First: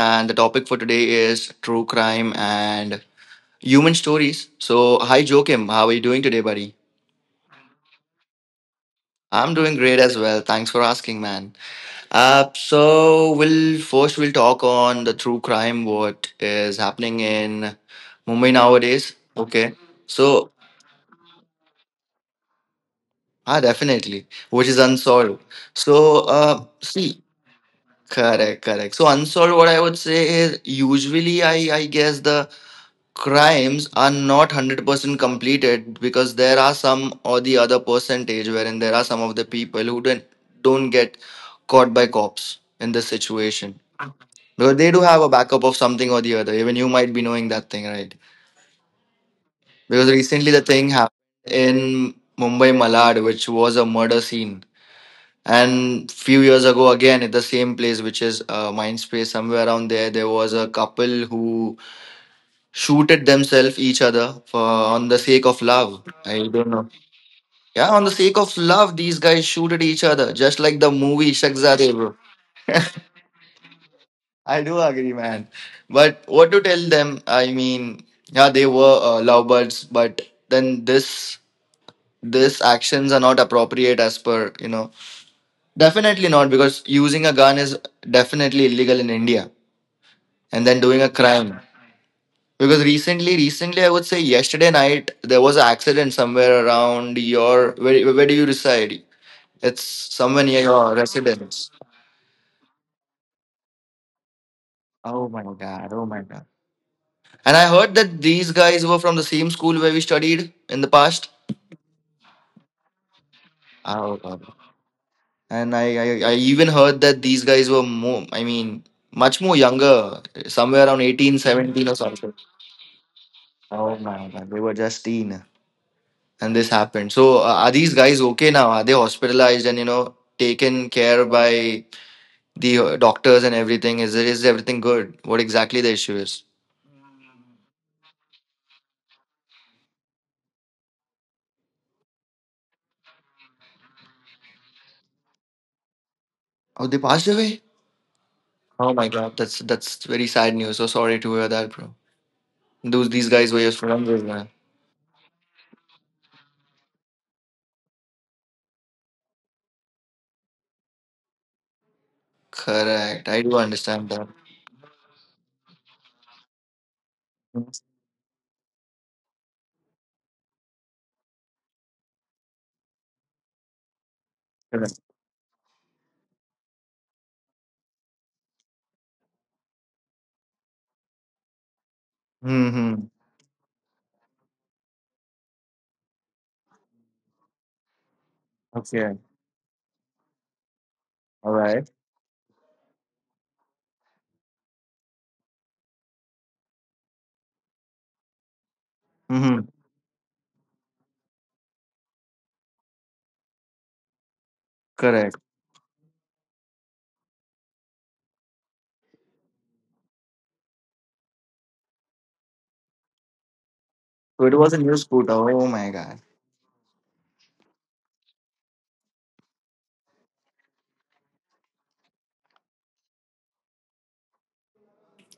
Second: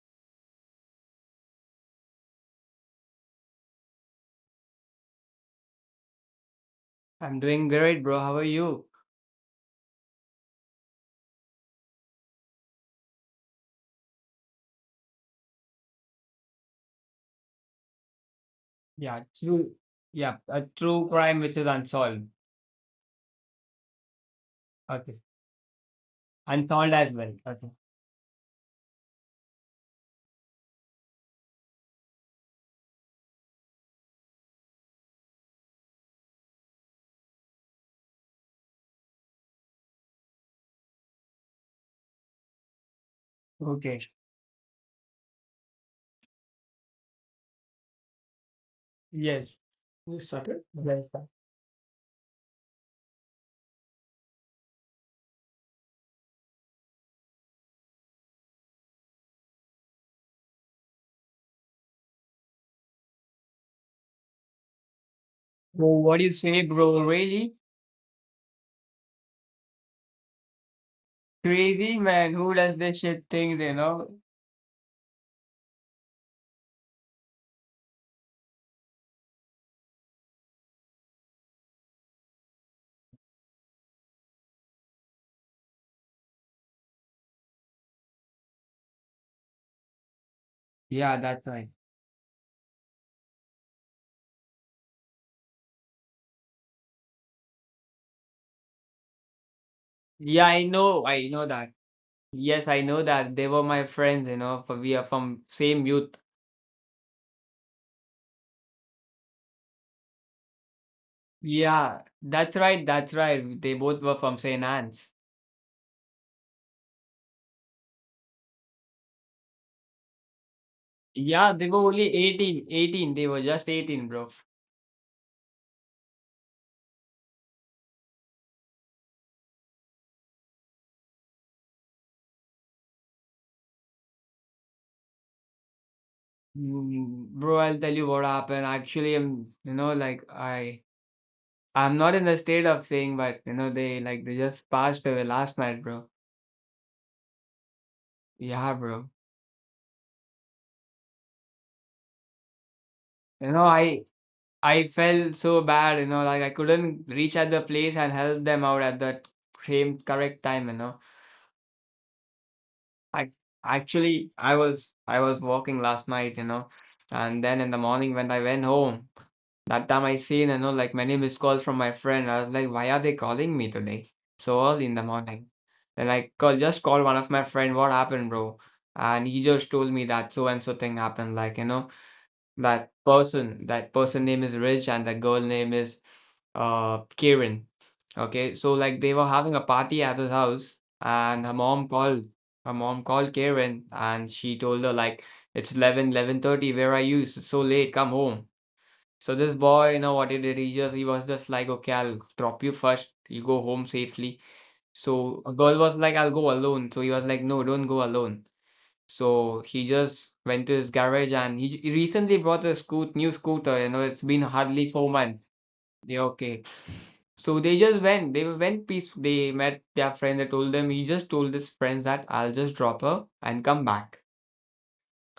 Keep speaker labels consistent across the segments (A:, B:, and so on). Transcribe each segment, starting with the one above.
A: and the topic for today is true crime and human stories. So, hi, Joachim. How are you doing today, buddy?
B: I'm doing great, bro. How are you?
A: I'm doing great as well. Thanks for asking, man. So we'll first we'll talk on the true crime, what is happening
B: Yeah,
A: in
B: true.
A: Mumbai
B: Yeah, a
A: nowadays.
B: true
A: Okay,
B: crime which is
A: so
B: unsolved. Okay.
A: definitely, which is unsolved.
B: Unsolved as well.
A: So,
B: Okay.
A: see, correct. So unsolved, what I would say is usually I guess the crimes are not 100% completed because there are some or the other percentage wherein there are some of the people who don't get caught by cops in
B: Okay.
A: this situation because they do have a backup of something or the other, even you might be knowing that thing, right?
B: Yes. You started? Yes,
A: Because
B: sir.
A: recently the thing happened in Mumbai Malad, which was a murder scene, and few years ago again at the same place, which is Mindspace somewhere around there, there was a couple who shoot at themselves each other for
B: Bro,
A: on the
B: what do you
A: sake of
B: say,
A: love.
B: bro?
A: I
B: Really?
A: don't know. Yeah, on the sake of love, these guys shoot at each other, just like the
B: Crazy
A: movie
B: man. Who does
A: Shakzade,
B: this
A: bro.
B: shit things, you know?
A: I do agree, man. But what to tell them? I mean, yeah, they were lovebirds, but then this actions are not appropriate as per you know. Definitely not, because using a gun is definitely illegal in India,
B: Yeah,
A: and
B: that's
A: then
B: right.
A: doing a crime. Because recently, I would say yesterday night, there was an accident somewhere around your. Where do you reside? It's
B: Yeah, I
A: somewhere
B: know.
A: near
B: I know
A: your
B: that.
A: residence.
B: Yes, I know that. They were my friends, for we are from
A: Oh
B: same
A: my
B: youth.
A: God. Oh my God. And I heard that these guys were from the same school where we studied in the past.
B: Yeah, that's right. That's right. They both were from St.
A: Oh God.
B: Anne's.
A: And I even heard that these guys were more, I mean, much more younger, somewhere
B: Yeah,
A: around
B: they were
A: 18,
B: only
A: 17 or
B: 18.
A: something.
B: 18. They were just 18, bro.
A: Oh my God. They were just teen. And this happened. So, are these guys okay now? Are they hospitalized and you know taken care by the doctors and everything? Is it, is everything good? What exactly the issue is?
B: Bro, I'll tell you what happened. Actually, I'm, you know, like I I'm not in the state of saying, but they like they just passed away last night, bro.
A: Oh, they passed away.
B: Yeah, bro.
A: Oh my god, that's very sad news. So sorry to hear that, bro.
B: You know,
A: Those these
B: I
A: guys were your
B: I
A: friends, man.
B: felt so bad, like I couldn't reach at the place and help them out at that same correct time. I
A: Correct. I do
B: actually
A: understand that.
B: I was walking last night, and then in the morning when I went home. That time I seen, like many missed calls from my friend. I was like, why are they calling me today? So early in the
A: Correct.
B: morning. Then I just called one of my friend, what happened, bro? And he just told me that so and so thing happened. Like, that
A: Hmm.
B: person, that person name is Rich and the girl name is Karen. Okay. So like they were
A: Okay.
B: having a party at his house and her
A: All
B: mom
A: right.
B: called her mom called Karen and she told her like it's 11, 11:30. Where are you? It's so late, come home. So this
A: Mm-hmm.
B: boy, you know what he did? He was just like, "Okay, I'll drop you first. You go home safely." So
A: Correct.
B: a girl was like, "I'll go alone." So he was like, "No, don't go alone." So he just went to his garage and he recently bought a scoot new scooter. You know, it's been
A: So it was a
B: hardly
A: new
B: four
A: scooter.
B: months.
A: Oh my god.
B: Yeah, okay. So they just went. They went peace. They met their friend. They told them. He just told his friends that I'll just drop her and come back.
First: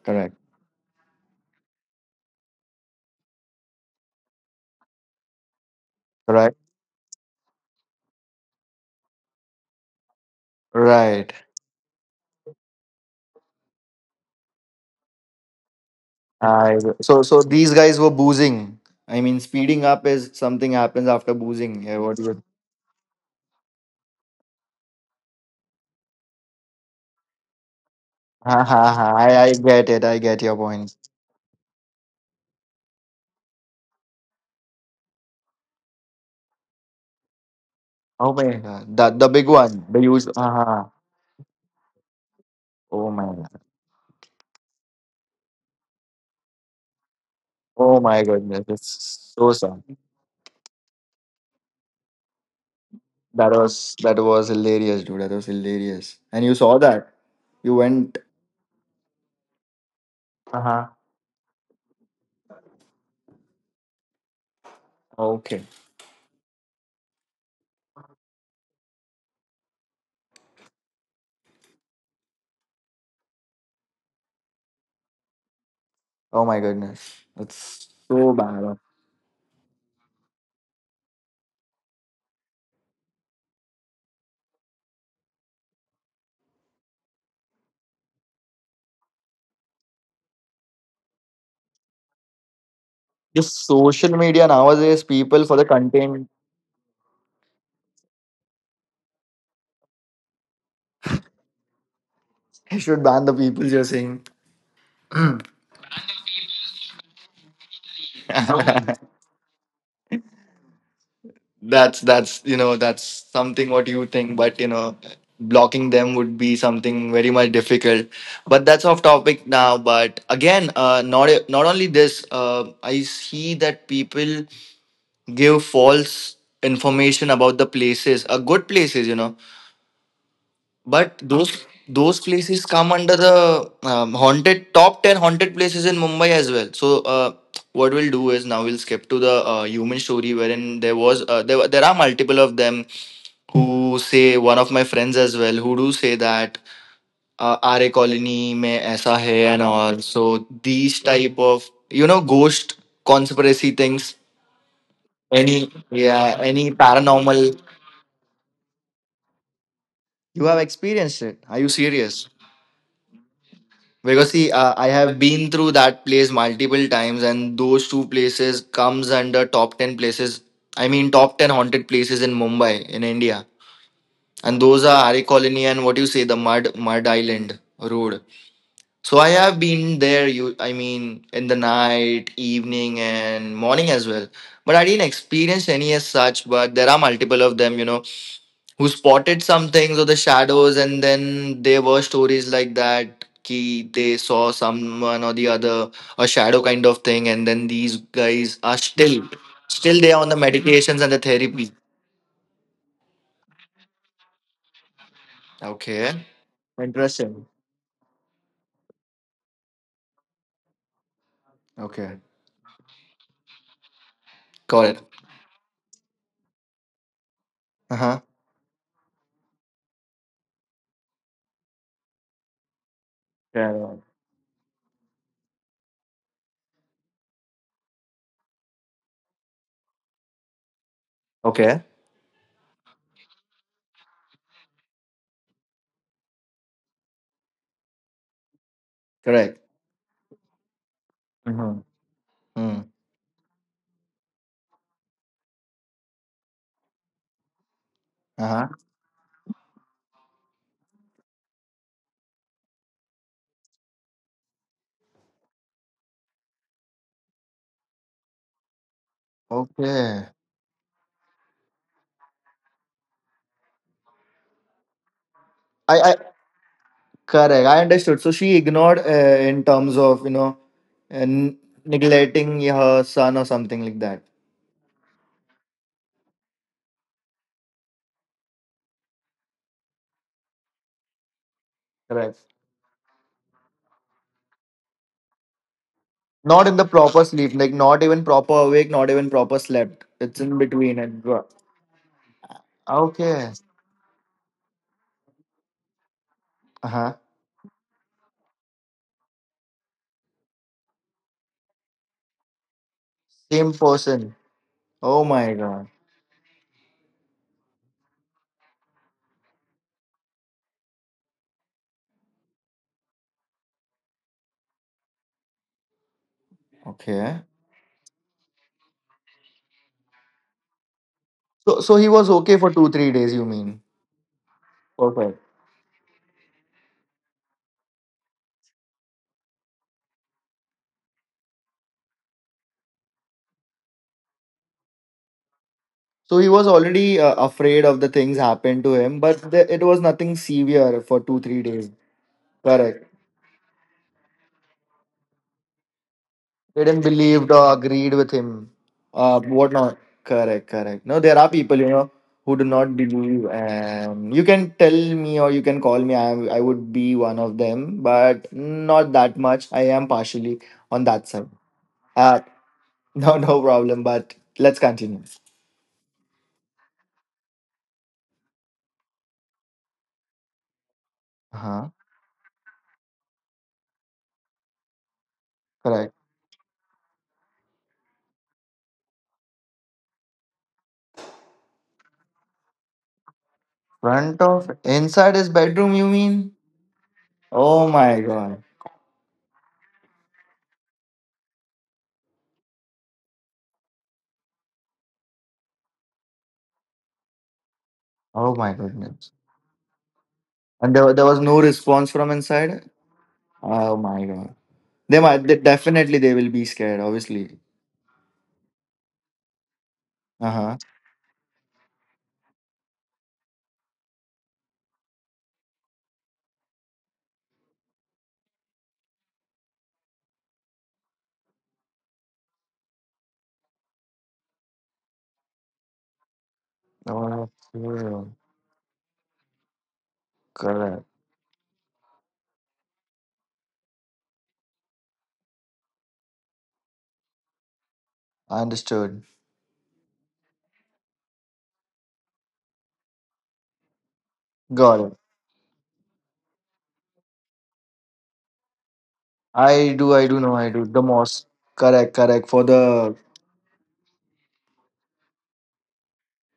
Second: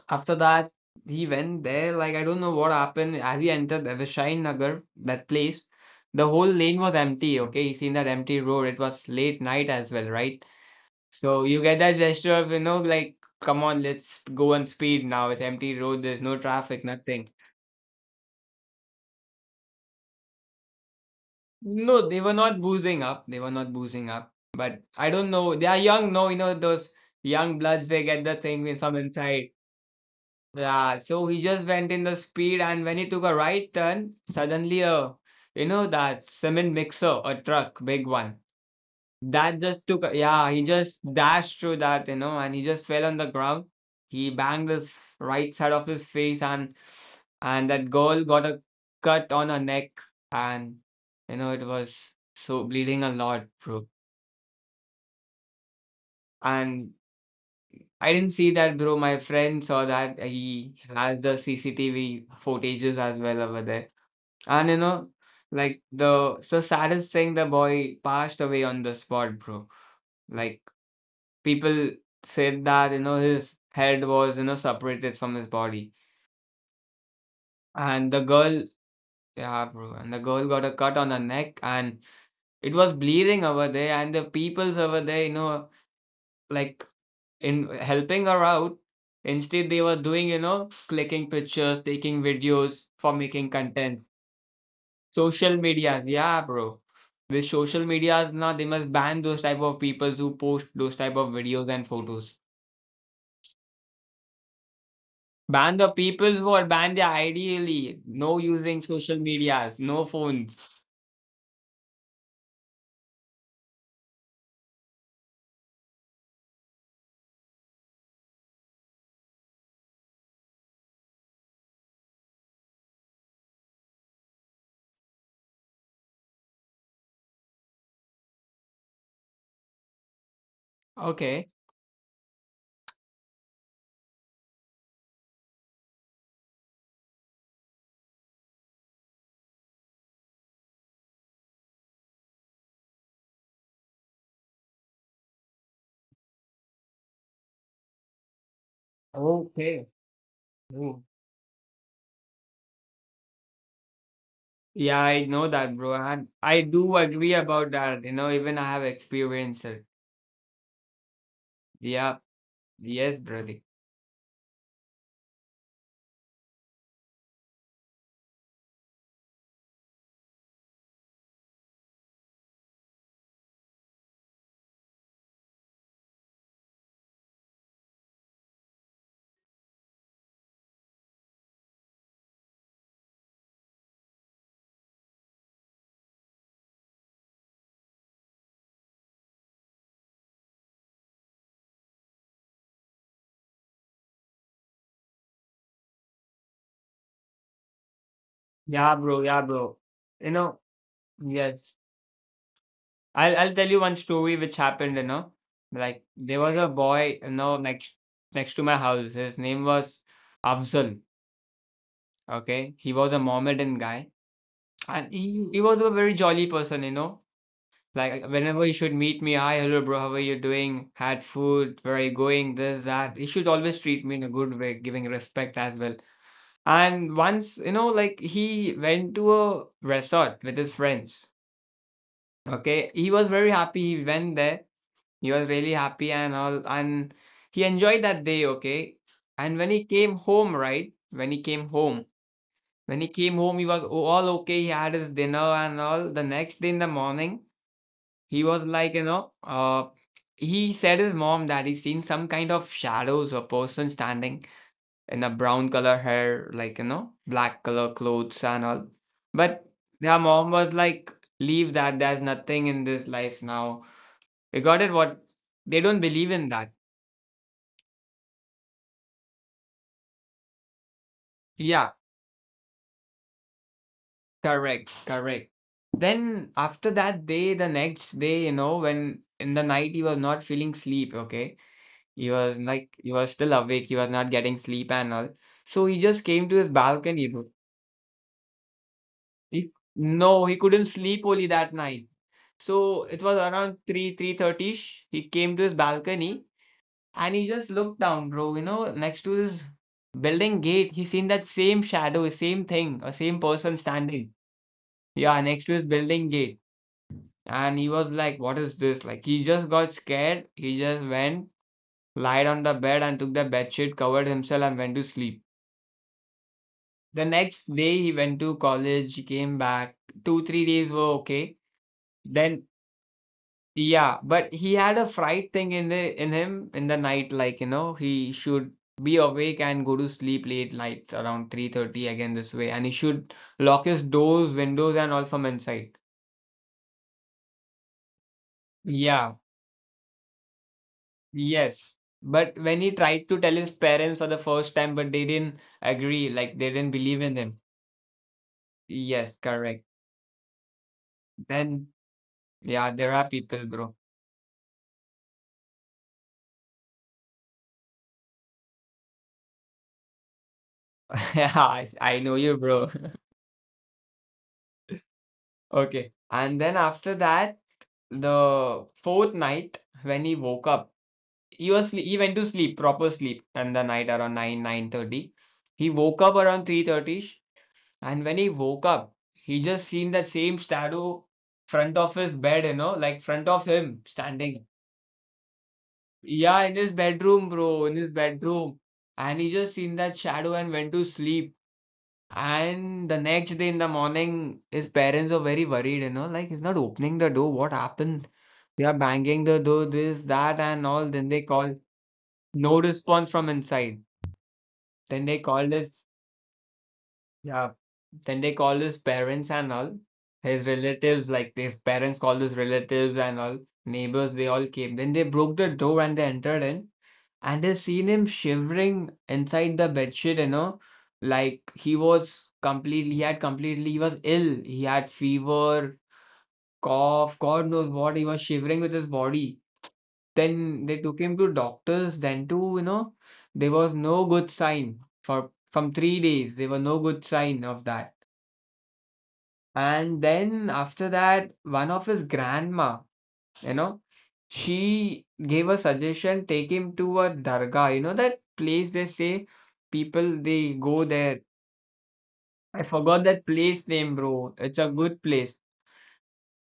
A: Correct.
B: After that, he went there. Like, I don't know what happened. As he entered the Vishayan Nagar, that place, the whole
A: Right.
B: lane was empty. Okay, he seen that empty road. It was late night as well, right?
A: Right.
B: So you get that gesture of, like, come on, let's go on speed now. It's empty road. There's no traffic,
A: So
B: nothing.
A: so these guys were boozing. I mean, speeding up is something happens after boozing. Yeah,
B: No, they
A: what
B: were
A: you?
B: not boozing up. They were not boozing up. But I don't know. They are young, no, those young bloods, they get the thing
A: Ha
B: with
A: ha
B: some
A: ha! I,
B: insight.
A: I get it. I get your
B: Yeah,
A: point.
B: so he just went in the speed, and when he took a right turn, suddenly a you know that cement mixer, a truck, big
A: Oh
B: one,
A: my god! The big
B: that
A: one,
B: just
A: the
B: took a,
A: huge.
B: yeah, he
A: Uh-huh.
B: just dashed through that, and he just fell
A: Oh
B: on
A: my
B: the
A: god!
B: ground. He banged his right side of his face, and that
A: Oh
B: girl
A: my
B: got a
A: goodness!
B: cut
A: It's
B: on
A: so
B: her
A: sad.
B: neck, and it was so bleeding a lot,
A: That
B: bro.
A: was that was hilarious, dude. That was hilarious. And you saw
B: And
A: that. You
B: I
A: went.
B: didn't see that, bro. My friend saw that.
A: Uh
B: He
A: huh.
B: has the CCTV footages as well over there. And
A: Okay.
B: like the so saddest thing, the boy passed away on the spot, bro. Like people said that, his head was, separated from his body.
A: Oh my goodness! That's
B: And the
A: so
B: girl,
A: bad.
B: yeah, bro, and the girl got a cut on her neck and it was bleeding over there. And the peoples over there, like in helping her out, instead they were doing, clicking pictures, taking videos for making
A: Just
B: content.
A: social media nowadays, people
B: Social
A: for the
B: medias,
A: content.
B: yeah, bro. With social medias now, they must ban those type of people who post those type of videos and photos.
A: Should ban the people. You're saying.
B: Ban the people who are banned there ideally. No using social medias, no phones.
A: That's you know that's something what you think, but you know blocking them would be something very much difficult. But that's off topic now. But again, not only this, I see that people give false information about the places, good places, you know. But
B: Okay.
A: those places come under the haunted top ten haunted places in Mumbai as well. So what we'll do is now we'll skip to the human story wherein there was there were- there are multiple of them who say one of my friends as well who do say that, Aare colony mein aisa hai and
B: Okay.
A: all. So
B: Oh.
A: these type of, you know, ghost conspiracy things.
B: Yeah, I know that,
A: Any
B: bro. And I
A: yeah
B: do
A: any
B: agree
A: paranormal.
B: about that. Even I have experienced it.
A: You have experienced it. Are you
B: Yeah.
A: serious?
B: Yes, brother.
A: Because see, I have been through that place multiple times, and those two places comes under top ten places. I mean, top ten haunted places in Mumbai, in India, and those are Hari Colony and what you say, the Mud Island Road. So I have been there. You, I mean, in the night, evening, and morning as well. But I didn't experience any as such. But there are multiple of them, you know, who spotted some things or the shadows, and then there were stories like that ki they saw someone or the other, a shadow kind of thing, and then these guys are
B: Yeah, bro.
A: still
B: Yeah, bro.
A: still they
B: You
A: are on the
B: know,
A: medications and the
B: yes.
A: therapy.
B: I'll tell you one story which happened. Like there
A: Okay,
B: was a boy,
A: interesting.
B: next to my house. His name was Afzal.
A: Okay,
B: Okay. He was a Mohammedan guy.
A: got
B: And
A: it.
B: he was a very jolly person. Like
A: Uh-huh.
B: whenever he should meet me, hi, hello bro, how are you doing? Had food, where are you going? This, that. He should always
A: Yeah,
B: treat me
A: yeah.
B: in a good way, giving respect as well. And once, like he went to a resort with his friends.
A: Okay.
B: Okay. He was very happy. He went there. He was really happy and all, and he enjoyed that day, okay? And when
A: Correct.
B: he came home, right? When he came
A: Uh-huh.
B: home, when
A: Hmm.
B: he came home, he was all okay. He had his dinner and all. The next day in the morning, he was like,
A: Uh-huh.
B: you know, he said his mom that he's seen some kind of shadows or person standing in a brown color hair, like, black color clothes and all. But their mom
A: Okay.
B: was like, leave that, there's nothing in this life now. We got it what they don't
A: i
B: believe
A: i
B: in that.
A: correct, I understood. So she ignored, in terms of, you know, and
B: Yeah,
A: neglecting her son or something like that.
B: correct, correct. Then after that day, the next day, when in the night he was not feeling sleep, okay? He was
A: Correct.
B: like he was still awake, he was not getting sleep and all. So he just came to his
A: Not in the
B: balcony, bro.
A: proper sleep, like not even proper awake, not even
B: He,
A: proper slept.
B: no, he
A: It's
B: couldn't
A: in
B: sleep
A: between.
B: only
A: And
B: that
A: go-
B: night. So it was around
A: okay,
B: 3, 3:30ish. He came to his balcony
A: uh
B: and
A: huh.
B: he just looked down, bro. Next to his building gate, he seen that same shadow, same thing, a same person
A: Same
B: standing.
A: person.
B: Yeah,
A: Oh
B: next to
A: my
B: his
A: god.
B: building gate. And he was like, what is this? Like, he just got scared. He just went lied on the bed and took the bed sheet, covered himself, and went to sleep. The
A: Okay.
B: next day he went to college. He came back. 2, 3 days were okay.
A: So so he was
B: Then,
A: okay for 2 3 days. You mean?
B: yeah, but he had a fright
A: Perfect.
B: thing in him in the night, like, he should be awake and go to sleep late night around 3:30 again this way, and he should lock his doors, windows, and all from inside.
A: So he was already afraid of the things happened to him,
B: Yeah.
A: but the, it was nothing severe for 2 3 days.
B: Yes, but when he
A: Correct.
B: tried to tell his parents for the first time, but they didn't agree, like they didn't
A: Didn't
B: believe in
A: believed
B: him.
A: or agreed with him.
B: Yes,
A: What
B: correct.
A: not? Correct. No, there are people,
B: Then,
A: you know, who do
B: yeah,
A: not
B: there are
A: believe,
B: people, bro.
A: and you can tell me or you can call me. I would be one of them, but not that much. I am partially on that
B: Yeah,
A: side.
B: I know
A: Uh,
B: you, bro.
A: no, no problem. But let's continue.
B: Okay. And then after that, the fourth night when he woke up,
A: Uh
B: he was
A: huh?
B: sle- he went to sleep, proper sleep, and the night around 9, 9:30. He
A: Correct.
B: woke up around 3:30. And when he woke up, he just seen that same shadow front of his bed, like front of him
A: Front
B: standing.
A: of inside his bedroom. You mean?
B: Yeah, in his bedroom, bro,
A: Oh
B: in his
A: my god.
B: bedroom. And he just seen that shadow and went to sleep. And the next day in the morning, his parents were very worried, like he's not opening the door. What happened?
A: Oh my
B: They are
A: goodness.
B: banging the door, this, that, and
A: And
B: all.
A: there
B: Then
A: was
B: they
A: no
B: call,
A: response from
B: no
A: inside.
B: response from
A: Oh
B: inside.
A: my god. They
B: Then they
A: might they,
B: called his.
A: definitely they will be scared, obviously.
B: Yeah. Then they call his parents and all. His
A: Uh-huh.
B: relatives, like his parents called his relatives and all, neighbors, they all came. Then they broke the door and they entered in. And they seen him shivering inside the bedsheet. Like he was ill. He had fever, cough, God knows what. He
A: Okay.
B: was shivering with his body. Then they
A: Correct.
B: took him to doctors. Then too, there was no good sign for from 3 days. There were no good sign of that.
A: Understood.
B: And then after that, one of his grandma, you know,
A: Got it.
B: she gave a suggestion, take him to a dargah. You know that place they say
A: I do, I
B: people
A: do know,
B: they
A: I do.
B: go
A: The
B: there.
A: mosque. Correct, correct. For
B: I
A: the
B: forgot that place name, bro. It's a good place.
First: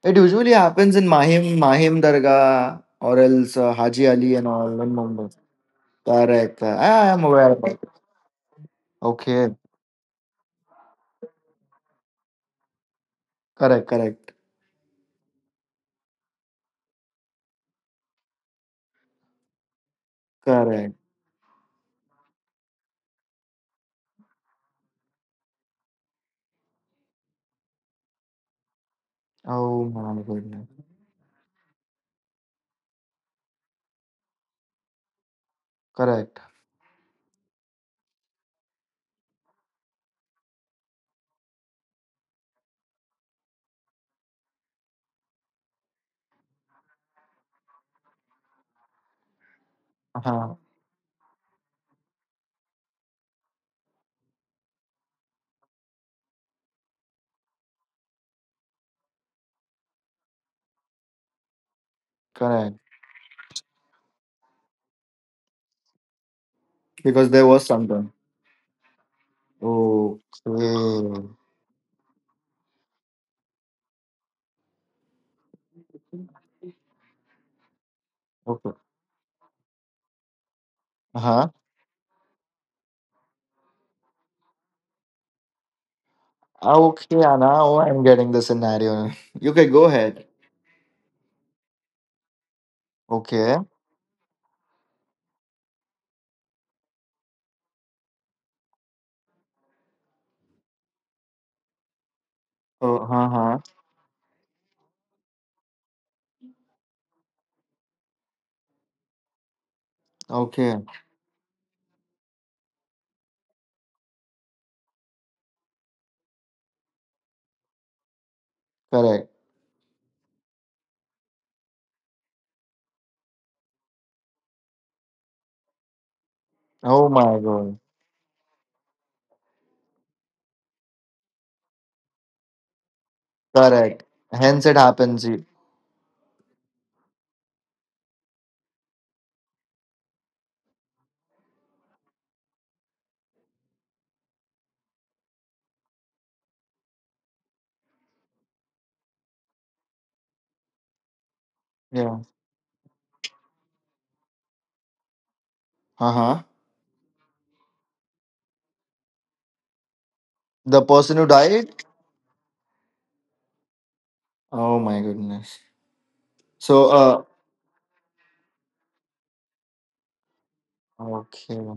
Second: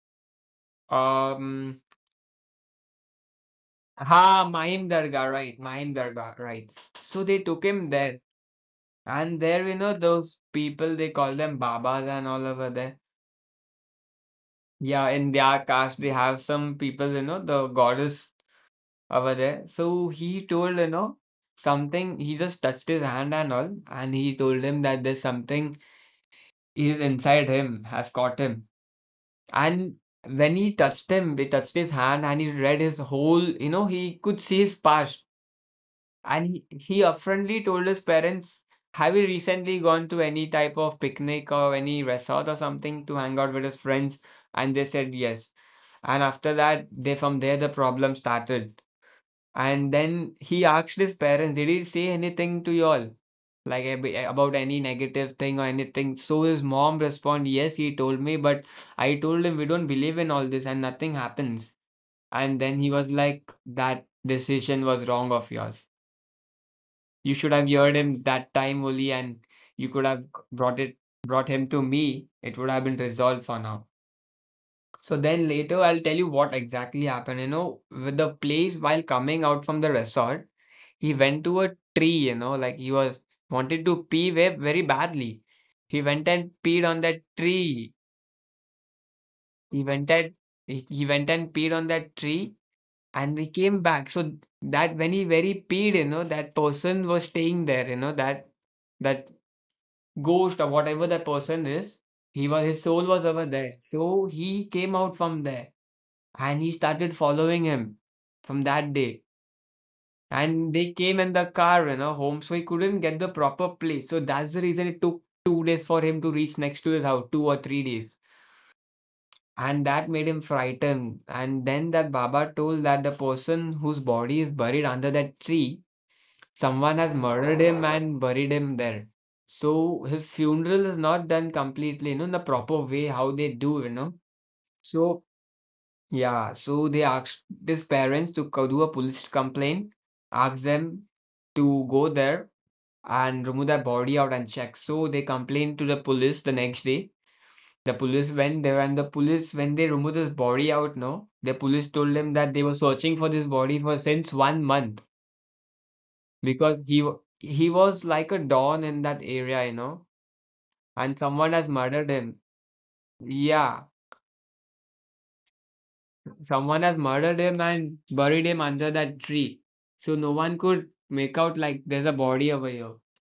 A: it usually happens in Mahim,
B: Um,
A: Mahim Dargah, or else Haji Ali and all
B: Maim
A: in
B: Dargah,
A: Mumbai.
B: right? Maim Dargah,
A: Correct, correct.
B: right?
A: I
B: So
A: am
B: they
A: aware
B: took
A: of it.
B: him there, and
A: Okay.
B: there, those people they call them Babas and all over there.
A: Correct, correct,
B: Yeah, in their caste, they have some people, the goddess over there. So he told,
A: correct.
B: something, he just touched his hand and all, and he told him that there's something is inside him, has caught him.
A: Oh
B: And
A: my
B: when he
A: goodness.
B: touched him, he touched his hand and he read his whole, you know, he could see his past. And
A: Correct.
B: he upfrontly told his parents, Have you recently gone to any type of picnic or any resort or something to hang out with his friends? And they said yes. And after that, they from there the problem started. And then he
A: Uh-huh.
B: asked his parents, "Did he say anything to y'all? Like about any negative thing or anything?" So his mom responded, "Yes, he told me, but I told him we don't believe in all this and nothing happens." And then
A: Correct.
B: he was like, "That decision was wrong of yours. You
A: Because
B: should
A: there
B: have
A: was
B: heard him
A: something.
B: that time only, and you could have brought it
A: Okay.
B: brought him to me. It would have been resolved for now." So then later I'll tell you what exactly happened. You know, with the place
A: Okay.
B: while coming out from the resort, he went to
A: Uh-huh.
B: a tree, you know, like he was wanted to pee very badly. He went and peed on that
A: Okay, now
B: tree.
A: I'm getting the scenario. You
B: He
A: can go
B: went and
A: ahead.
B: he went and peed on that tree and we
A: Okay.
B: came back. So that when he very peed, you know, that person was staying there, you know, that ghost or whatever that person is, he was his soul
A: Oh,
B: was
A: huh,
B: over
A: huh.
B: there. So he came out from there and he started following him from that day. And
A: Okay.
B: they came in the car, you know, home, so he couldn't get the proper place. So that's the reason it took 2 days for him to reach next to his house, 2 or 3 days.
A: Correct.
B: And that made him frightened. And then that Baba told that the person whose body is buried under that tree, someone
A: Oh
B: has
A: my
B: murdered him
A: God.
B: and buried him there. So his funeral is not done completely, you know, in the proper way, how they do, you know.
A: Correct. Hence it
B: So
A: happens. Y-
B: yeah, so they asked these parents to do a police complaint, ask them to go there and remove their body out and check. So they complained to the police the next day. The police went there and the police, when they removed his body out, no, the police told them that they were
A: Yeah.
B: searching for this body for since 1 month because
A: Uh huh.
B: he was like a don in that area, you know, and someone has
A: The
B: murdered
A: person who
B: him.
A: died.
B: Yeah,
A: Oh my
B: someone
A: goodness.
B: has murdered him and
A: So
B: buried
A: uh.
B: him under that tree. So no one could make out like there's a body over here.
A: Okay.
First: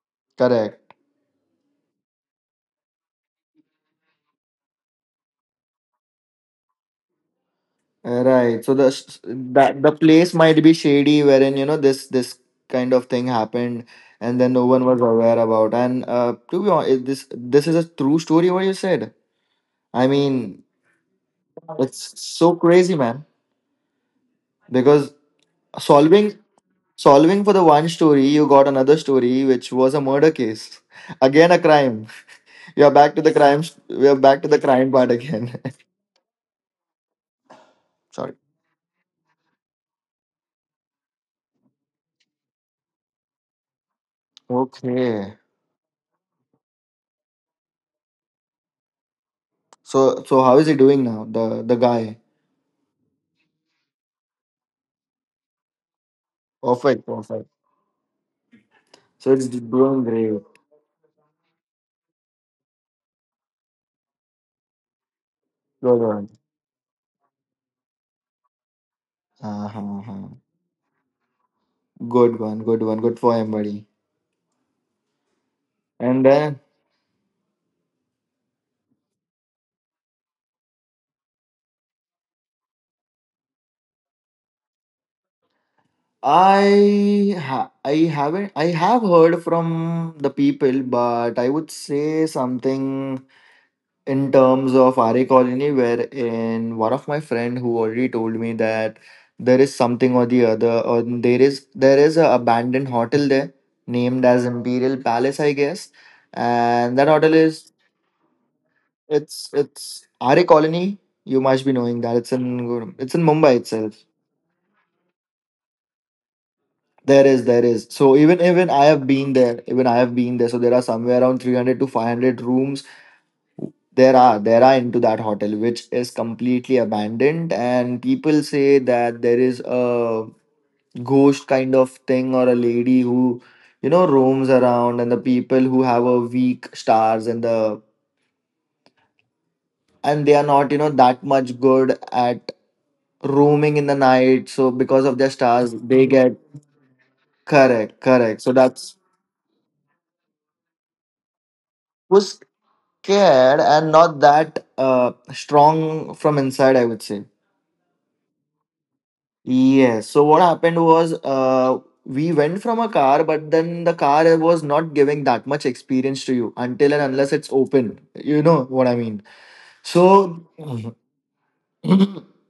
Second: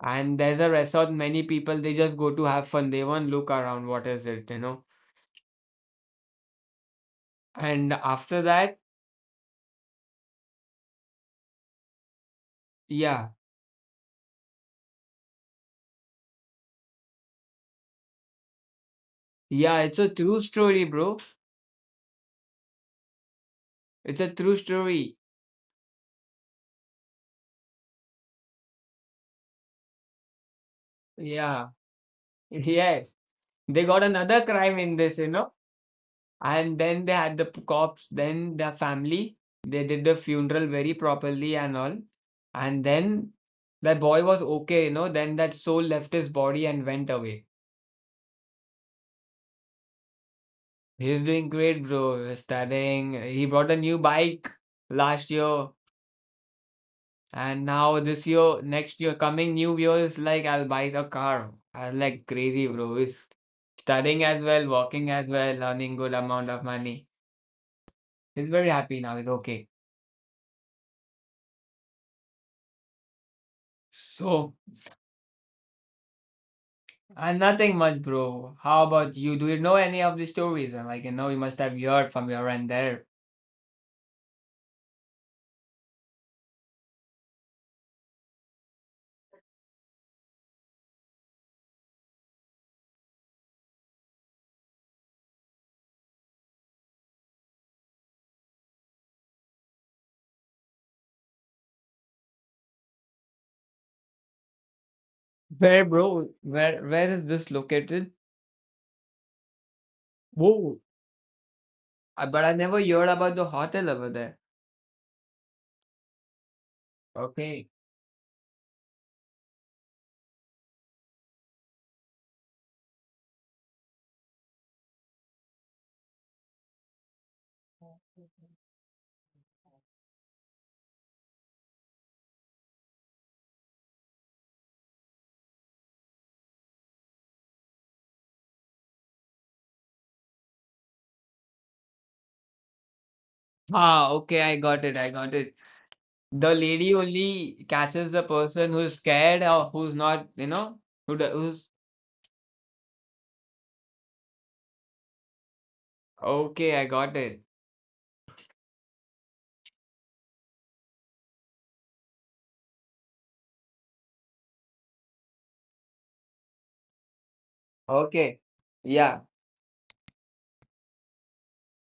B: And there's a
A: Correct.
B: resort, many people they just go to have fun. They won't look around what is it, you know. And after that,
A: Right. So the s- that the place might be shady, wherein you know this this
B: yeah.
A: kind of thing happened, and then no one was aware about. And to be honest, this is a true story. What you said.
B: Yeah, it's a true
A: I
B: story,
A: mean.
B: bro.
A: It's so crazy, man.
B: It's a true story.
A: Because solving solving for the one story, you got another story which was a murder case. Again
B: Yeah.
A: a crime. You're
B: Yes.
A: back to the crimes,
B: They got
A: we are
B: another
A: back to the
B: crime in
A: crime part
B: this, you
A: again.
B: know. And then they had the p corpse,
A: Sorry.
B: then the family, they did the funeral very properly and all. And then that boy was okay, you know,
A: Okay.
B: then that soul left his body and went away.
A: So so how is he doing now?
B: He's
A: The
B: doing
A: guy.
B: great, bro. Studying. He bought a new bike last year.
A: Perfect, perfect.
B: And now this year,
A: So it's
B: next year,
A: doing
B: coming new
A: great.
B: year is like I'll buy a car. I'm like crazy, bro. He's studying as well, working
A: Good
B: as
A: one.
B: well, earning good amount of money. He's very happy
A: Uh-huh,
B: now. He's
A: uh-huh.
B: okay.
A: Good one, good one. Good for him, buddy.
B: So
A: And then
B: and nothing much, bro. How about you? Do you know any of the stories? And like, you know, you must have heard from your end there.
A: I ha- I haven't I have heard from the people, but I would say something in terms of RA Colony, wherein one of my friend who already told me that there is something or the other, or there is a abandoned hotel there named as Imperial Palace, I guess, and
B: Where,
A: that hotel
B: bro?
A: is
B: Where is this located?
A: it's RA Colony. You must be
B: Whoa.
A: knowing that it's in
B: But
A: Mumbai
B: I never
A: itself.
B: heard about the hotel over there.
A: There is, there is. So even
B: Okay.
A: I have been there. Even I have been there. So there are somewhere around 300 to 500 rooms. There are into that hotel, which is completely abandoned, and people say that there is a ghost kind of thing or a lady who, you know, roams around, and the people who have a weak stars and the and they are not, you know, that much good at roaming in the night. So because of their
B: Ah,
A: stars,
B: okay, I
A: they
B: got it.
A: get
B: I got it. The lady
A: correct, correct.
B: only
A: So
B: catches
A: that's
B: the person who's scared or who's not, you know, who's
A: scared and not that strong from
B: okay. I
A: inside, I would
B: got
A: say.
B: it.
A: Yes. So what happened was we went from a car, but then the car was not giving that much experience to you until and unless it's open. You know
B: Okay,
A: what I mean.
B: yeah,
A: So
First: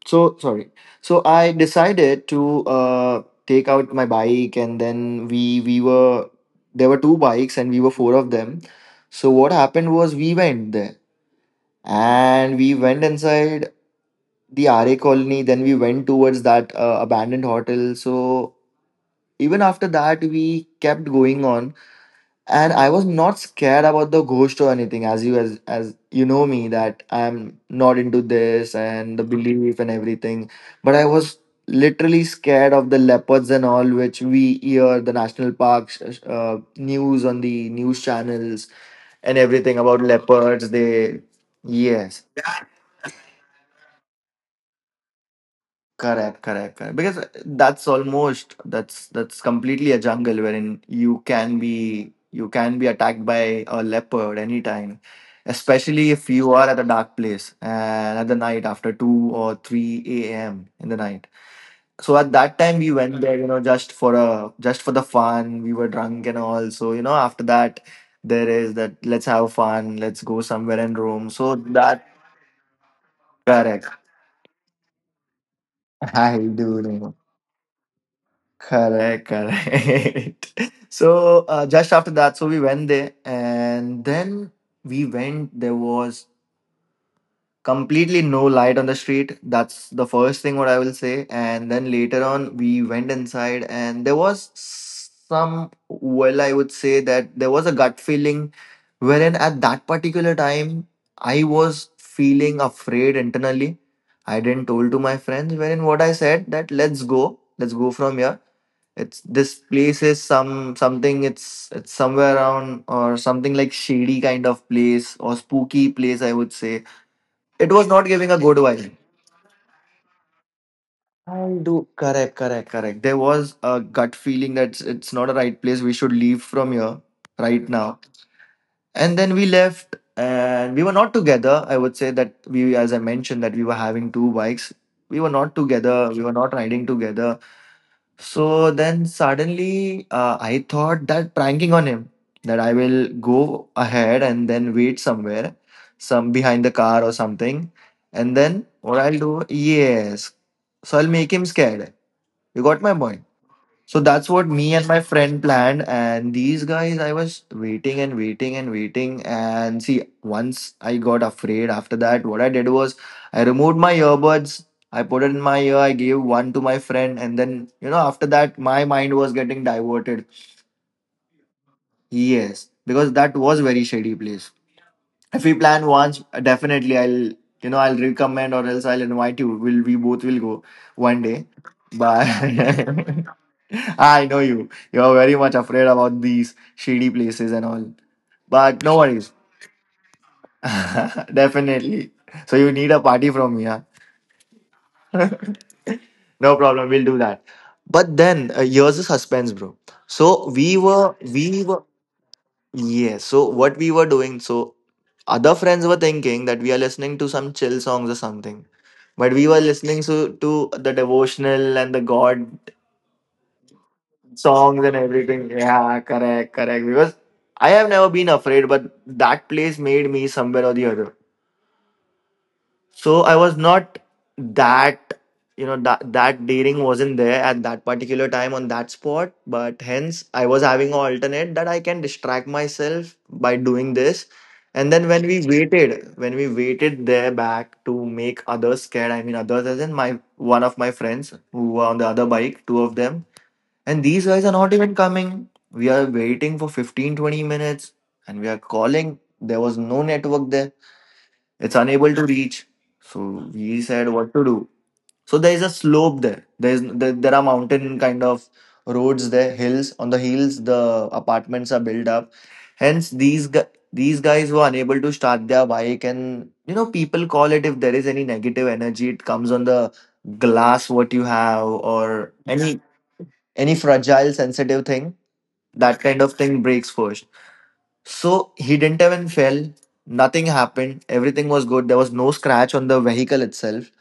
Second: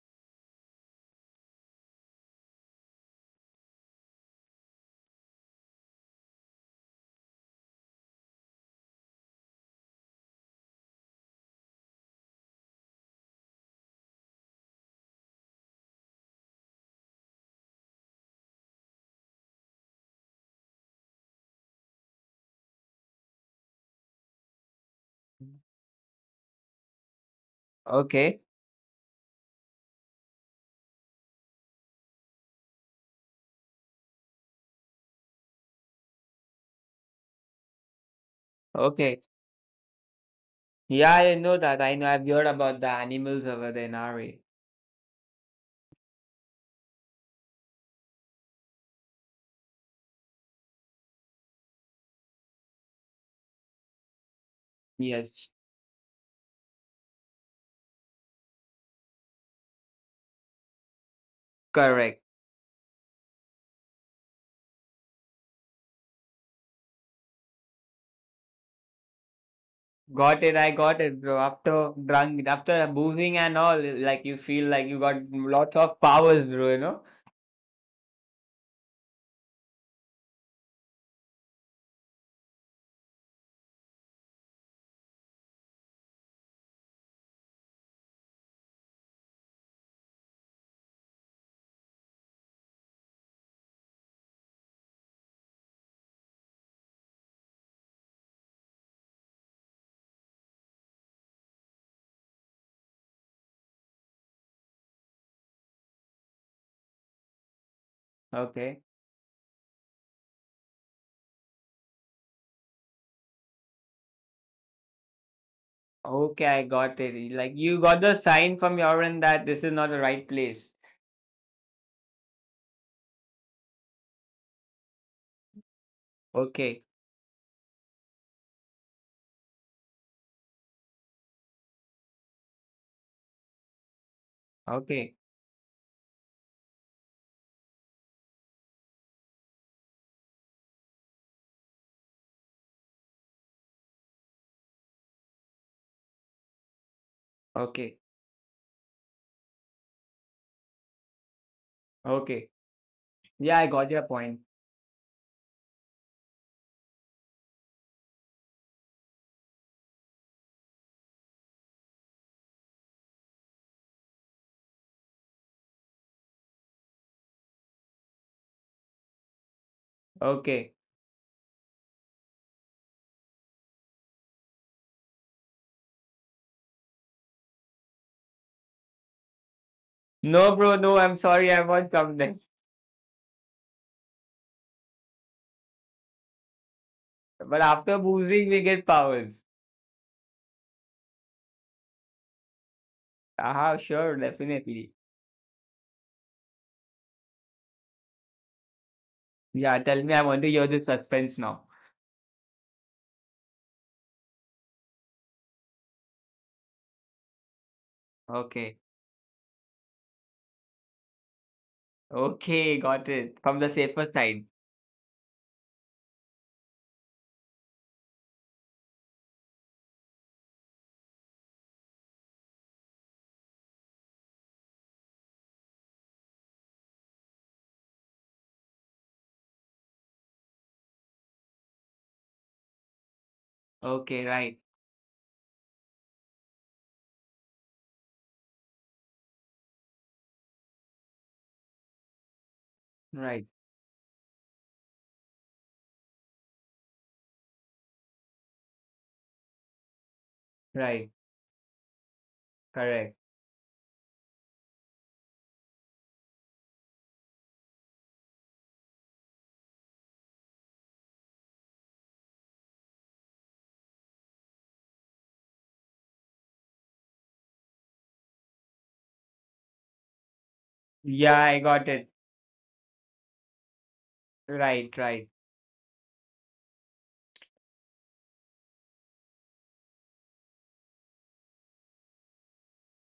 A: so sorry. So I decided to take out my bike, and then we were there were two bikes, and we were four of them. So what happened was we went there and we went inside the RA colony. Then we went towards that abandoned hotel. So even after that, we kept going on, and I was not scared about the ghost or anything. As you know me, that
B: okay,
A: I'm not into this and the belief and everything. But I was literally scared of the leopards and all, which we hear the national parks news on the news channels
B: okay.
A: and everything about leopards.
B: Yeah, I
A: They
B: know that. I know. I've heard
A: yes
B: about the animals over there in Nari.
A: correct, correct, correct. Because that's almost that's completely a jungle wherein you can be attacked by a leopard anytime,
B: Yes.
A: especially if you are at a dark place and at the night after two or three a.m. in the night.
B: Correct.
A: So at that time we went there, just for the fun. We were drunk and all. So after that there is that let's have
B: Got it. I
A: fun,
B: got
A: let's
B: it,
A: go
B: bro.
A: somewhere and
B: After
A: roam. So
B: drunk,
A: that.
B: after boozing and all, like you
A: Correct.
B: feel like you got lots of powers, bro, you
A: I
B: know?
A: do know. Correct, correct. So just after that, so we went there, and then we went. There was completely no light on the street. That's the first thing what I will say. And then later on, we went inside, and there was some. Well, I would say that there was a gut feeling wherein at that particular time I was feeling afraid internally. I didn't told to my friends wherein what I said that let's go from here.
B: Okay.
A: It's, this place is some, something. It's somewhere around, or something like shady kind of place or spooky place. I would
B: Okay, I
A: say
B: got it. Like
A: it was
B: you
A: not
B: got
A: giving
B: the
A: a good
B: sign from
A: vibe.
B: your end that this is not the right place.
A: I do. Correct, correct, correct. There was a gut feeling that it's not a right place. We should leave from
B: Okay.
A: here right now. And then we left, and we were not together. I would say that we, as I mentioned, that we were having two bikes. We were
B: Okay.
A: not together. We were not riding together. So then suddenly I thought that pranking on him, that I will go ahead and then wait somewhere, some behind the car or something. And
B: Okay.
A: then what I'll do, yes. So I'll make him scared. You got my
B: Okay.
A: point? So
B: Yeah, I
A: that's
B: got your
A: what me
B: point.
A: and my friend planned. And these guys, I was waiting and waiting and waiting. And see, once I got afraid after that, what I did was I removed my earbuds. I put it in my ear. I gave one to my friend. And then, after that, my mind was getting diverted.
B: Okay.
A: Yes, because that was very shady place. If we plan once, definitely I'll you know I'll recommend, or else I'll invite you. Will we both will go
B: No,
A: one
B: bro, no,
A: day?
B: I'm sorry, I
A: But
B: won't come next.
A: I know you. You're very much afraid about these shady places and all.
B: But after
A: But no
B: boozing, we
A: worries.
B: get powers.
A: Definitely. So you need a party from me, huh?
B: Aha, sure, definitely.
A: No problem. We'll do that. But then here's the suspense, bro. So
B: Yeah,
A: we
B: tell me, I
A: were
B: want to hear
A: we
B: the
A: were
B: suspense now.
A: Yes. So what we were doing, so other friends were thinking that we are listening to some chill songs or something, but we were
B: Okay.
A: listening to the devotional and the God
B: Okay, got it. From the
A: songs
B: safer
A: and
B: side.
A: everything. Yeah, correct, correct. Because I have never been afraid, but that place made me somewhere or the other. So I was not that. That daring wasn't there at that particular time on that spot. But hence I was having an alternate that I can distract myself by doing this. And then
B: Okay,
A: when we
B: right,
A: waited when we waited there, back to make others scared. I mean others, as in my one of my friends who were on the other bike, two of them. And these
B: right,
A: guys are not even coming. We are waiting for 15-20 minutes, and we are calling. There was no network there. It's
B: right,
A: unable to reach. So we
B: correct.
A: said, what to do? So there is a slope there. There are mountain kind of roads there, hills. On the hills the apartments are built up. Hence these guys were unable to start their bike. And people call it, if there is any negative energy, it comes on the glass what you have, or
B: Yeah, I
A: any
B: got it.
A: any fragile, sensitive thing.
B: Right,
A: That kind
B: right.
A: of thing breaks first. So he didn't even fell. Nothing happened. Everything was good. There was no scratch on the vehicle itself.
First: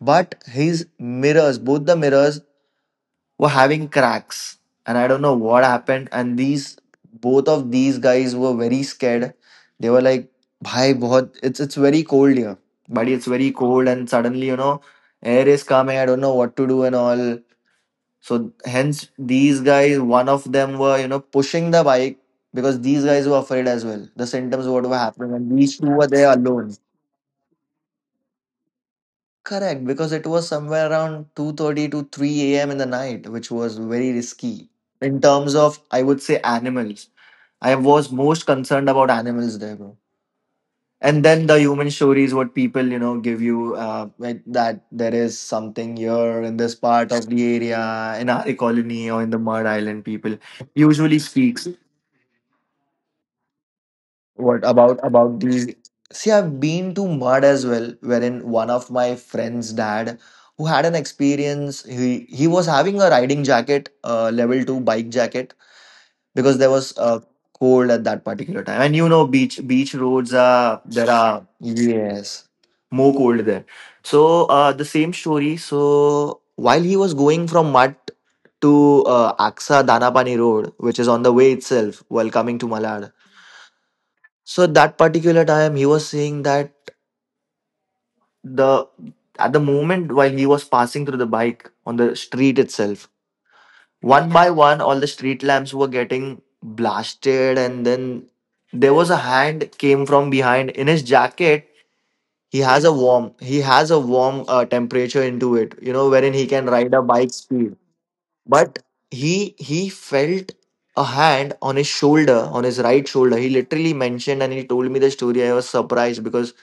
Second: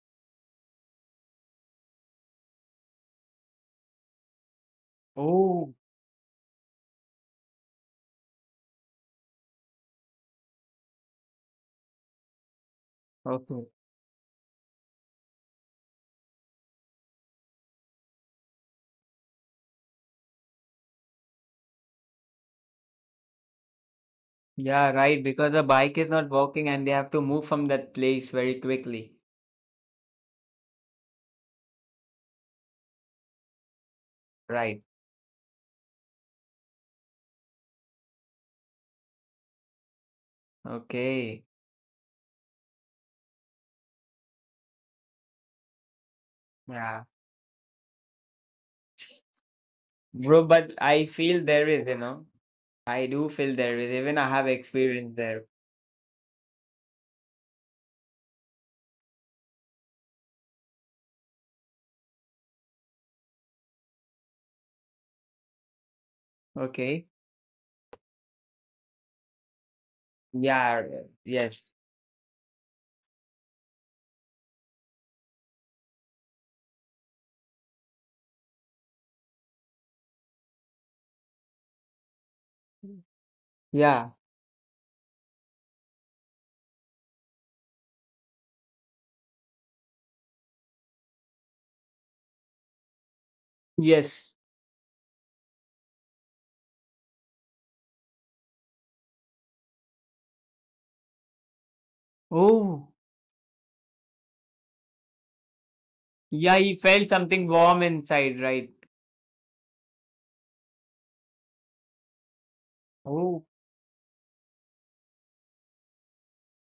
A: But his mirrors, both the mirrors, were having cracks. And I don't know what
B: Oh,
A: happened. And these, both of these guys were very scared. They were like, Bhai, bahut, it's very cold here. Buddy, it's very
B: okay.
A: cold, and suddenly, air is coming. I don't know what to do and all. So hence these guys, one of them were, pushing the bike, because these guys were afraid as well. The symptoms what were
B: Yeah,
A: happening,
B: right,
A: and
B: because the
A: these two were
B: bike is
A: there
B: not
A: alone.
B: working and they have to move from that place very quickly.
A: Correct, because it was somewhere around 2:30 to 3 a.m. in the night, which was very risky.
B: Right.
A: In terms of, I would say, animals. I was most concerned about animals there, bro. And then
B: Okay.
A: the human stories what people give you, like that there is something here in this
B: Yeah.
A: part of the area, in our colony, or in the Mud Island people
B: Bro, but I
A: usually
B: feel
A: speaks.
B: there is, you know. I do feel there is. Even I have
A: What about
B: experience
A: about
B: there.
A: these? See, I've been to Mud as well, wherein one of my friend's dad, who had an experience, he was having a riding jacket, level 2 bike jacket, because there was
B: Okay.
A: a cold at that particular time. And beach roads are
B: Yeah,
A: there, are,
B: yes.
A: yes, more cold there. So the same story, so while he was going from Mud to Aksa Danapani Road, which is on the way itself while coming to Malad,
B: Yeah.
A: so at that particular time he was saying that, the at the moment while he was passing through the bike on the street itself,
B: Yes.
A: One by one, all the street lamps were getting blasted, and then there was a hand came from behind in his jacket. He has a
B: Oh,
A: warm, he has a warm temperature into it, wherein he
B: yeah,
A: can
B: he
A: ride a
B: felt
A: bike
B: something
A: speed.
B: warm inside, right?
A: But he felt a hand on his shoulder, on his right shoulder.
B: Oh,
A: He literally mentioned, and he told me the story. I was surprised because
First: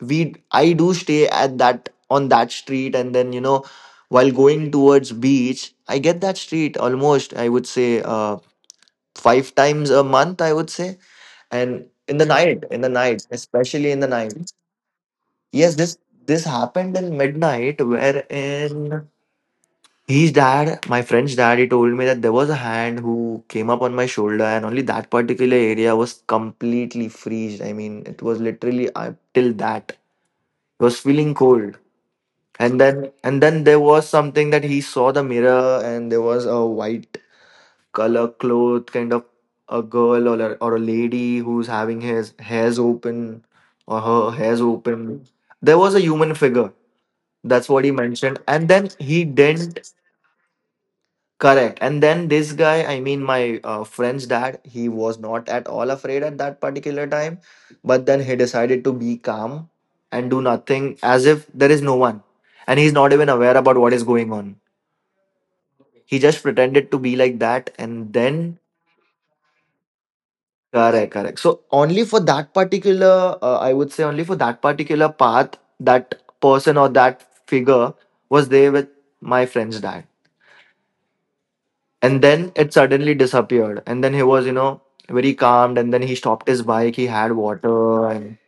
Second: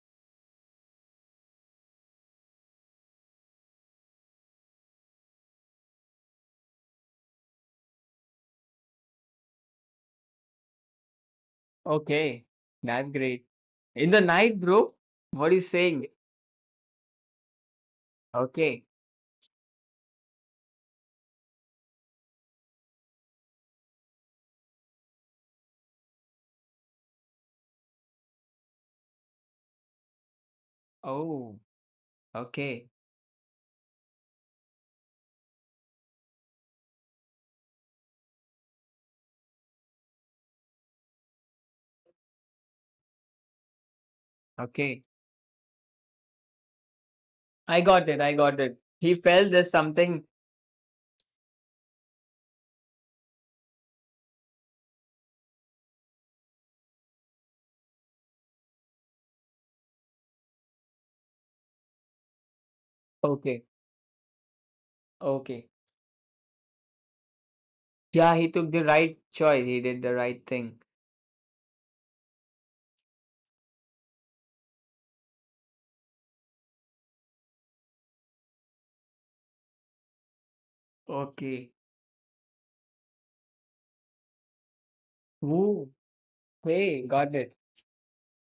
A: we I do stay at that on that street. And then while going towards beach, I get that street almost, I would say, 5 times a month, I would say. And in the
B: okay,
A: night, in the
B: that's
A: night,
B: great.
A: especially in the
B: In the
A: night,
B: night, bro? What are you
A: yes, this
B: saying?
A: this happened in midnight,
B: Okay.
A: wherein his dad, my friend's dad, he told me that there was a hand who came up on my shoulder. And only that particular area was completely freezed. I mean, it was literally up till that, it was feeling
B: Oh,
A: cold. and
B: okay.
A: then and then there was something, that he saw the mirror, and there was a white color cloth kind of, a girl, or a lady who's having his hairs open, or her hairs
B: Okay.
A: open. There was a human figure, that's
B: I
A: what he
B: got it. I
A: mentioned.
B: got
A: And
B: it.
A: then
B: He
A: he
B: felt there's
A: didn't.
B: something.
A: Correct. And then this guy, I mean my, friend's dad, he was not at all afraid at that particular time. But then he decided to be calm and do nothing, as if there is no one, and he's not even
B: Okay.
A: aware about what is going on.
B: Okay.
A: He just pretended to be like that, and
B: Yeah, he
A: then.
B: took the right choice. He did the right thing.
A: Correct, correct. So only for that particular, I would say, only for that particular path, that person or that figure was there with my friend's dad.
B: Okay.
A: And then it suddenly disappeared. And then he was, very calmed. And
B: Woo.
A: then he stopped his bike. He
B: Hey,
A: had
B: got it.
A: water and.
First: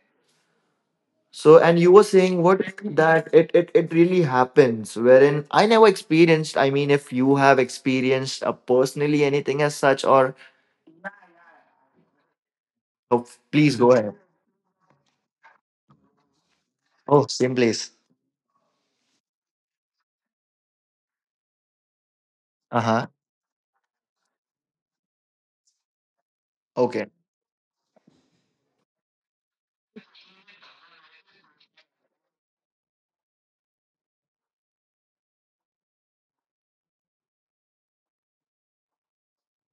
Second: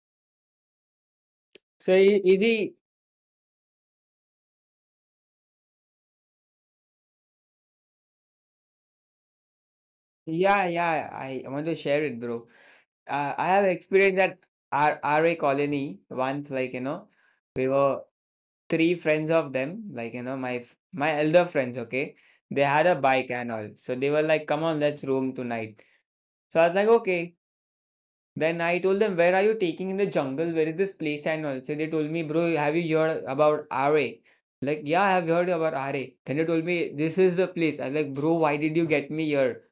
A: So, and you
B: So,
A: were saying
B: is
A: what,
B: he?
A: that it really happens, wherein I never experienced. I mean, if you have experienced, personally, anything as such, or.
B: Yeah, yeah. I want to share it, bro.
A: Oh,
B: I
A: please
B: have
A: go ahead.
B: experienced that our RA colony once, like, you know,
A: Oh, same
B: we
A: place.
B: were three friends of them, like, you know, my my elder friends, okay? They had
A: Uh-huh.
B: a bike and all. So they were like, come on, let's roam tonight. So I was like,
A: Okay.
B: okay. Then I told them, where are you taking in the jungle? Where is this place and all? So they told me, bro, have you heard about RA? Like, yeah, I have heard about RA. Then they told me, this is the place. I was like, bro, why did you get me here?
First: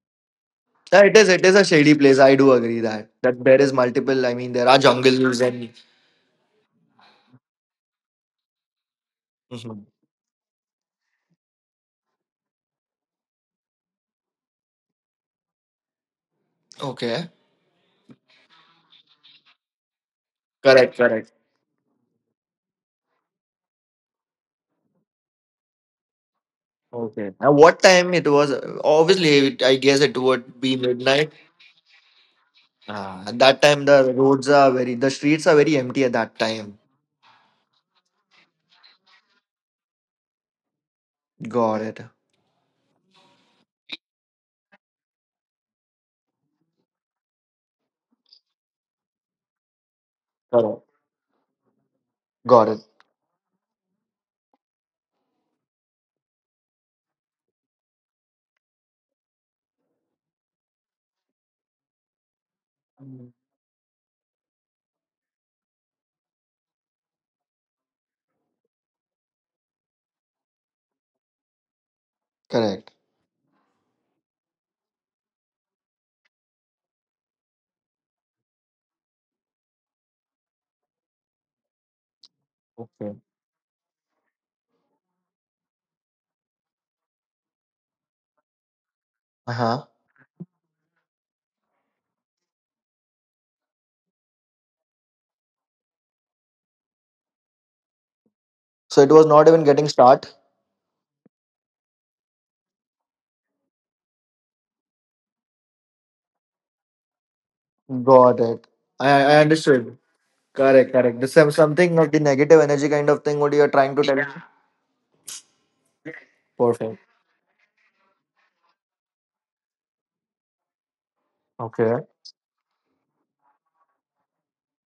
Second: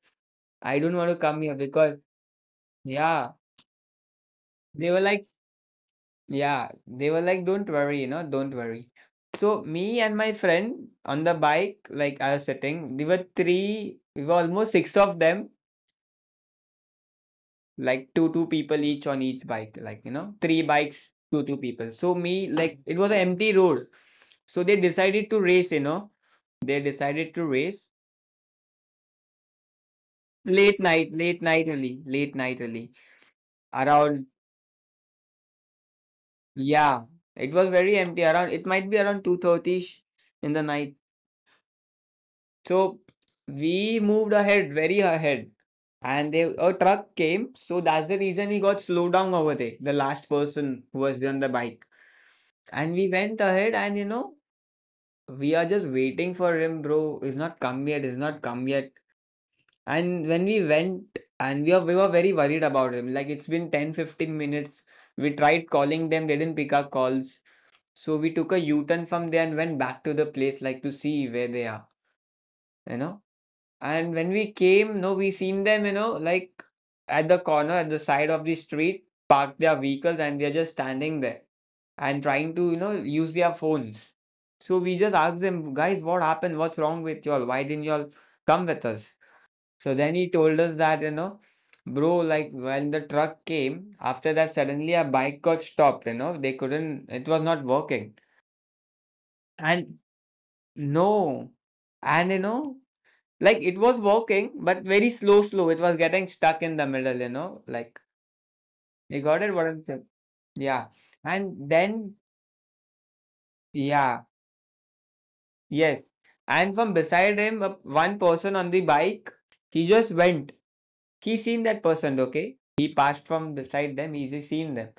B: I don't
A: Yeah,
B: want to
A: it is
B: come
A: it
B: here
A: is a shady
B: because,
A: place. I do agree that.
B: yeah.
A: That there is multiple, I mean there are
B: They were like,
A: jungles and.
B: yeah, they were like, "Don't worry, you know, don't worry." So
A: Mhm.
B: me and my friend on the bike, like I was sitting, there were three, we were almost six of them,
A: Okay.
B: like two two people each on each bike, like you know, three
A: Correct,
B: bikes,
A: correct.
B: two two people. So me, like it was an empty road, so they decided to race, you know, they decided
A: Okay.
B: to
A: And what
B: race
A: time it was? Obviously, I guess it would be midnight.
B: late night only,
A: Ah, at that time
B: around
A: the streets are very empty at that time.
B: yeah, it was very empty around. It might be around 2:30 in the night.
A: Got it.
B: So we moved ahead, very ahead. And they a truck came, so that's the reason he got slowed down over there, the last person
A: Correct.
B: who was on the bike.
A: Got it.
B: And we went ahead and you know, we are just waiting for him, bro. He's not come yet, he's not come yet. And when we went and we were very worried about him. Like
A: Mm.
B: it's been 10-15 minutes. We tried calling them, they didn't pick our calls. So we took a U-turn from there and went back to the place like to see where they are,
A: Correct.
B: you know. And when we came, no, we seen them, you know, like at the corner, at the side of the street, park their vehicles and they're just standing there and trying to, you know,
A: Okay.
B: use their phones. So we just asked them, guys, what happened? What's wrong with y'all? Why didn't y'all come with us?
A: Uh-huh.
B: So then he told us that, you know, bro, like when the truck came, after that, suddenly a bike got stopped, you know, they couldn't, it was not working.
A: So it was not even getting
B: And
A: start.
B: no, and you know, like it was working, but very slow, slow. It was getting stuck in the middle, you know. Like
A: Got it. I
B: you got
A: I
B: it, what I'm saying?
A: understood.
B: Yeah.
A: Correct, correct. The some
B: And
A: Something
B: then,
A: of the negative energy kind of thing. What you are trying to
B: yeah,
A: tell me?
B: yes. And from
A: Perfect.
B: beside him, one person on the bike, he just went. He seen that
A: Okay.
B: person, okay? He passed from beside them. He just seen them.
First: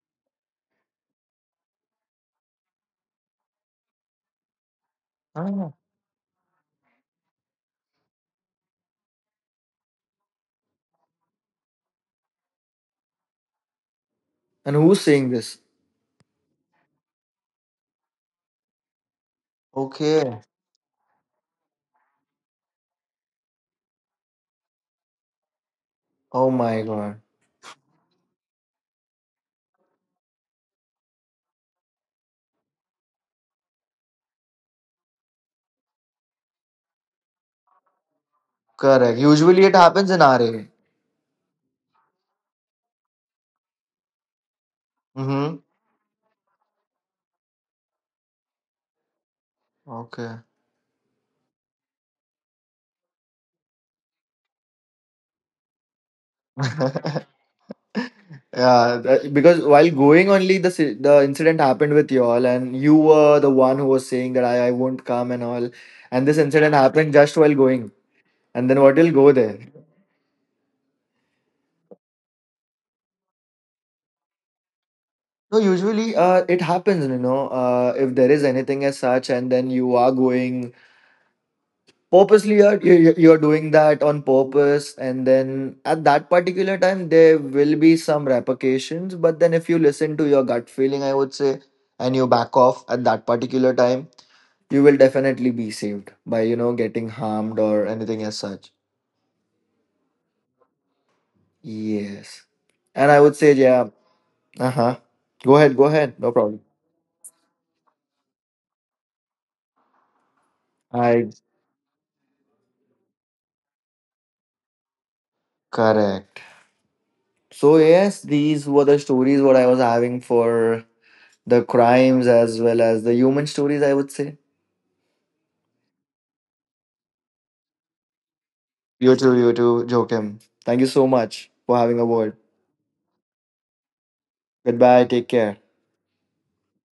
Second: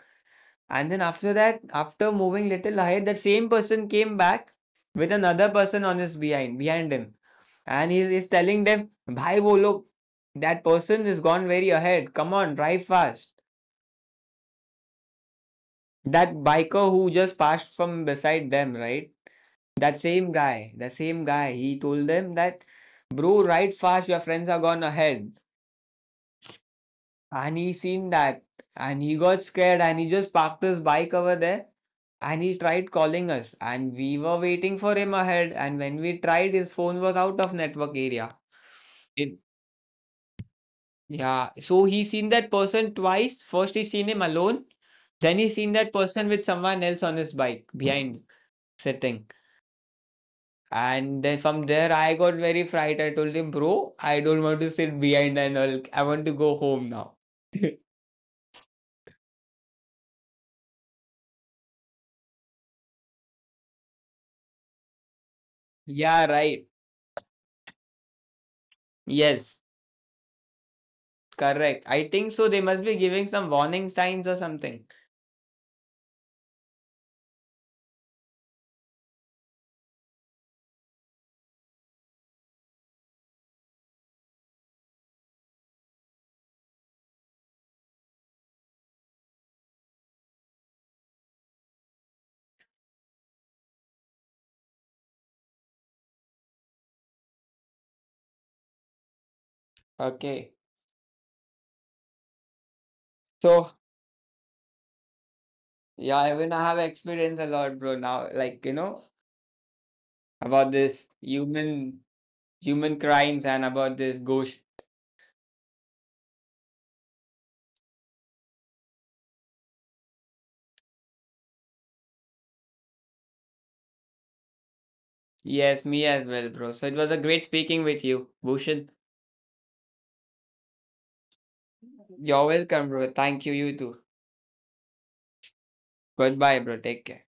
B: And then after that, after moving little ahead, the same person came back with another
A: Ah.
B: person on his behind him. And he is telling them, Bhai, wo log, that person is gone very ahead. Come on, drive fast.
A: And who's saying this?
B: That biker who just passed from beside them, right? That same
A: Okay.
B: guy, the same guy, he told them that, bro, ride fast, your friends are gone ahead.
A: Oh my god.
B: And he seen that. And he got scared and he just parked his bike over there and he tried calling us. And we were waiting for him ahead. And when we tried, his phone was out of network area.
A: Correct.
B: It,
A: Usually it happens in our area.
B: yeah, so he's seen that person twice. First, he's seen him alone. Then he's seen
A: Mm-hmm.
B: that person with someone else on his bike behind sitting.
A: Okay.
B: And then from there, I got very frightened. I told him, bro, I don't want to sit behind and all. I want to go home now.
A: Yeah, because while going only, the incident happened with you all, and you were the one who was saying that I won't come and all,
B: Yeah,
A: and this
B: right.
A: incident happened just while going. And then,
B: Yes,
A: what will go there?
B: correct. I think so. They must be giving some warning signs or something.
A: No, usually it happens, if there is anything as such, and then you are going purposely. You're doing that on purpose, and then at that particular time, there will be some repercussions. But then, if you listen to your gut feeling, I would say, and you back off at that particular time, you will definitely be saved by, getting harmed or anything as such.
B: Okay.
A: Yes.
B: So,
A: And I would say, yeah, uh huh.
B: yeah,
A: Go
B: even I have
A: ahead, no problem.
B: experienced a lot, bro, now, like, you know, about this
A: I
B: human crimes and about this ghost.
A: Correct. So yes, these were the stories what I was having for the crimes as well as the human stories, I would say.
B: Yes, me as well, bro. So it was a great speaking with you, Bhushan.
A: You too, Joachim. Thank you so much for having a
B: You're
A: word.
B: welcome, bro. Thank you, you too.
A: Goodbye, take care.
B: Goodbye, bro. Take care.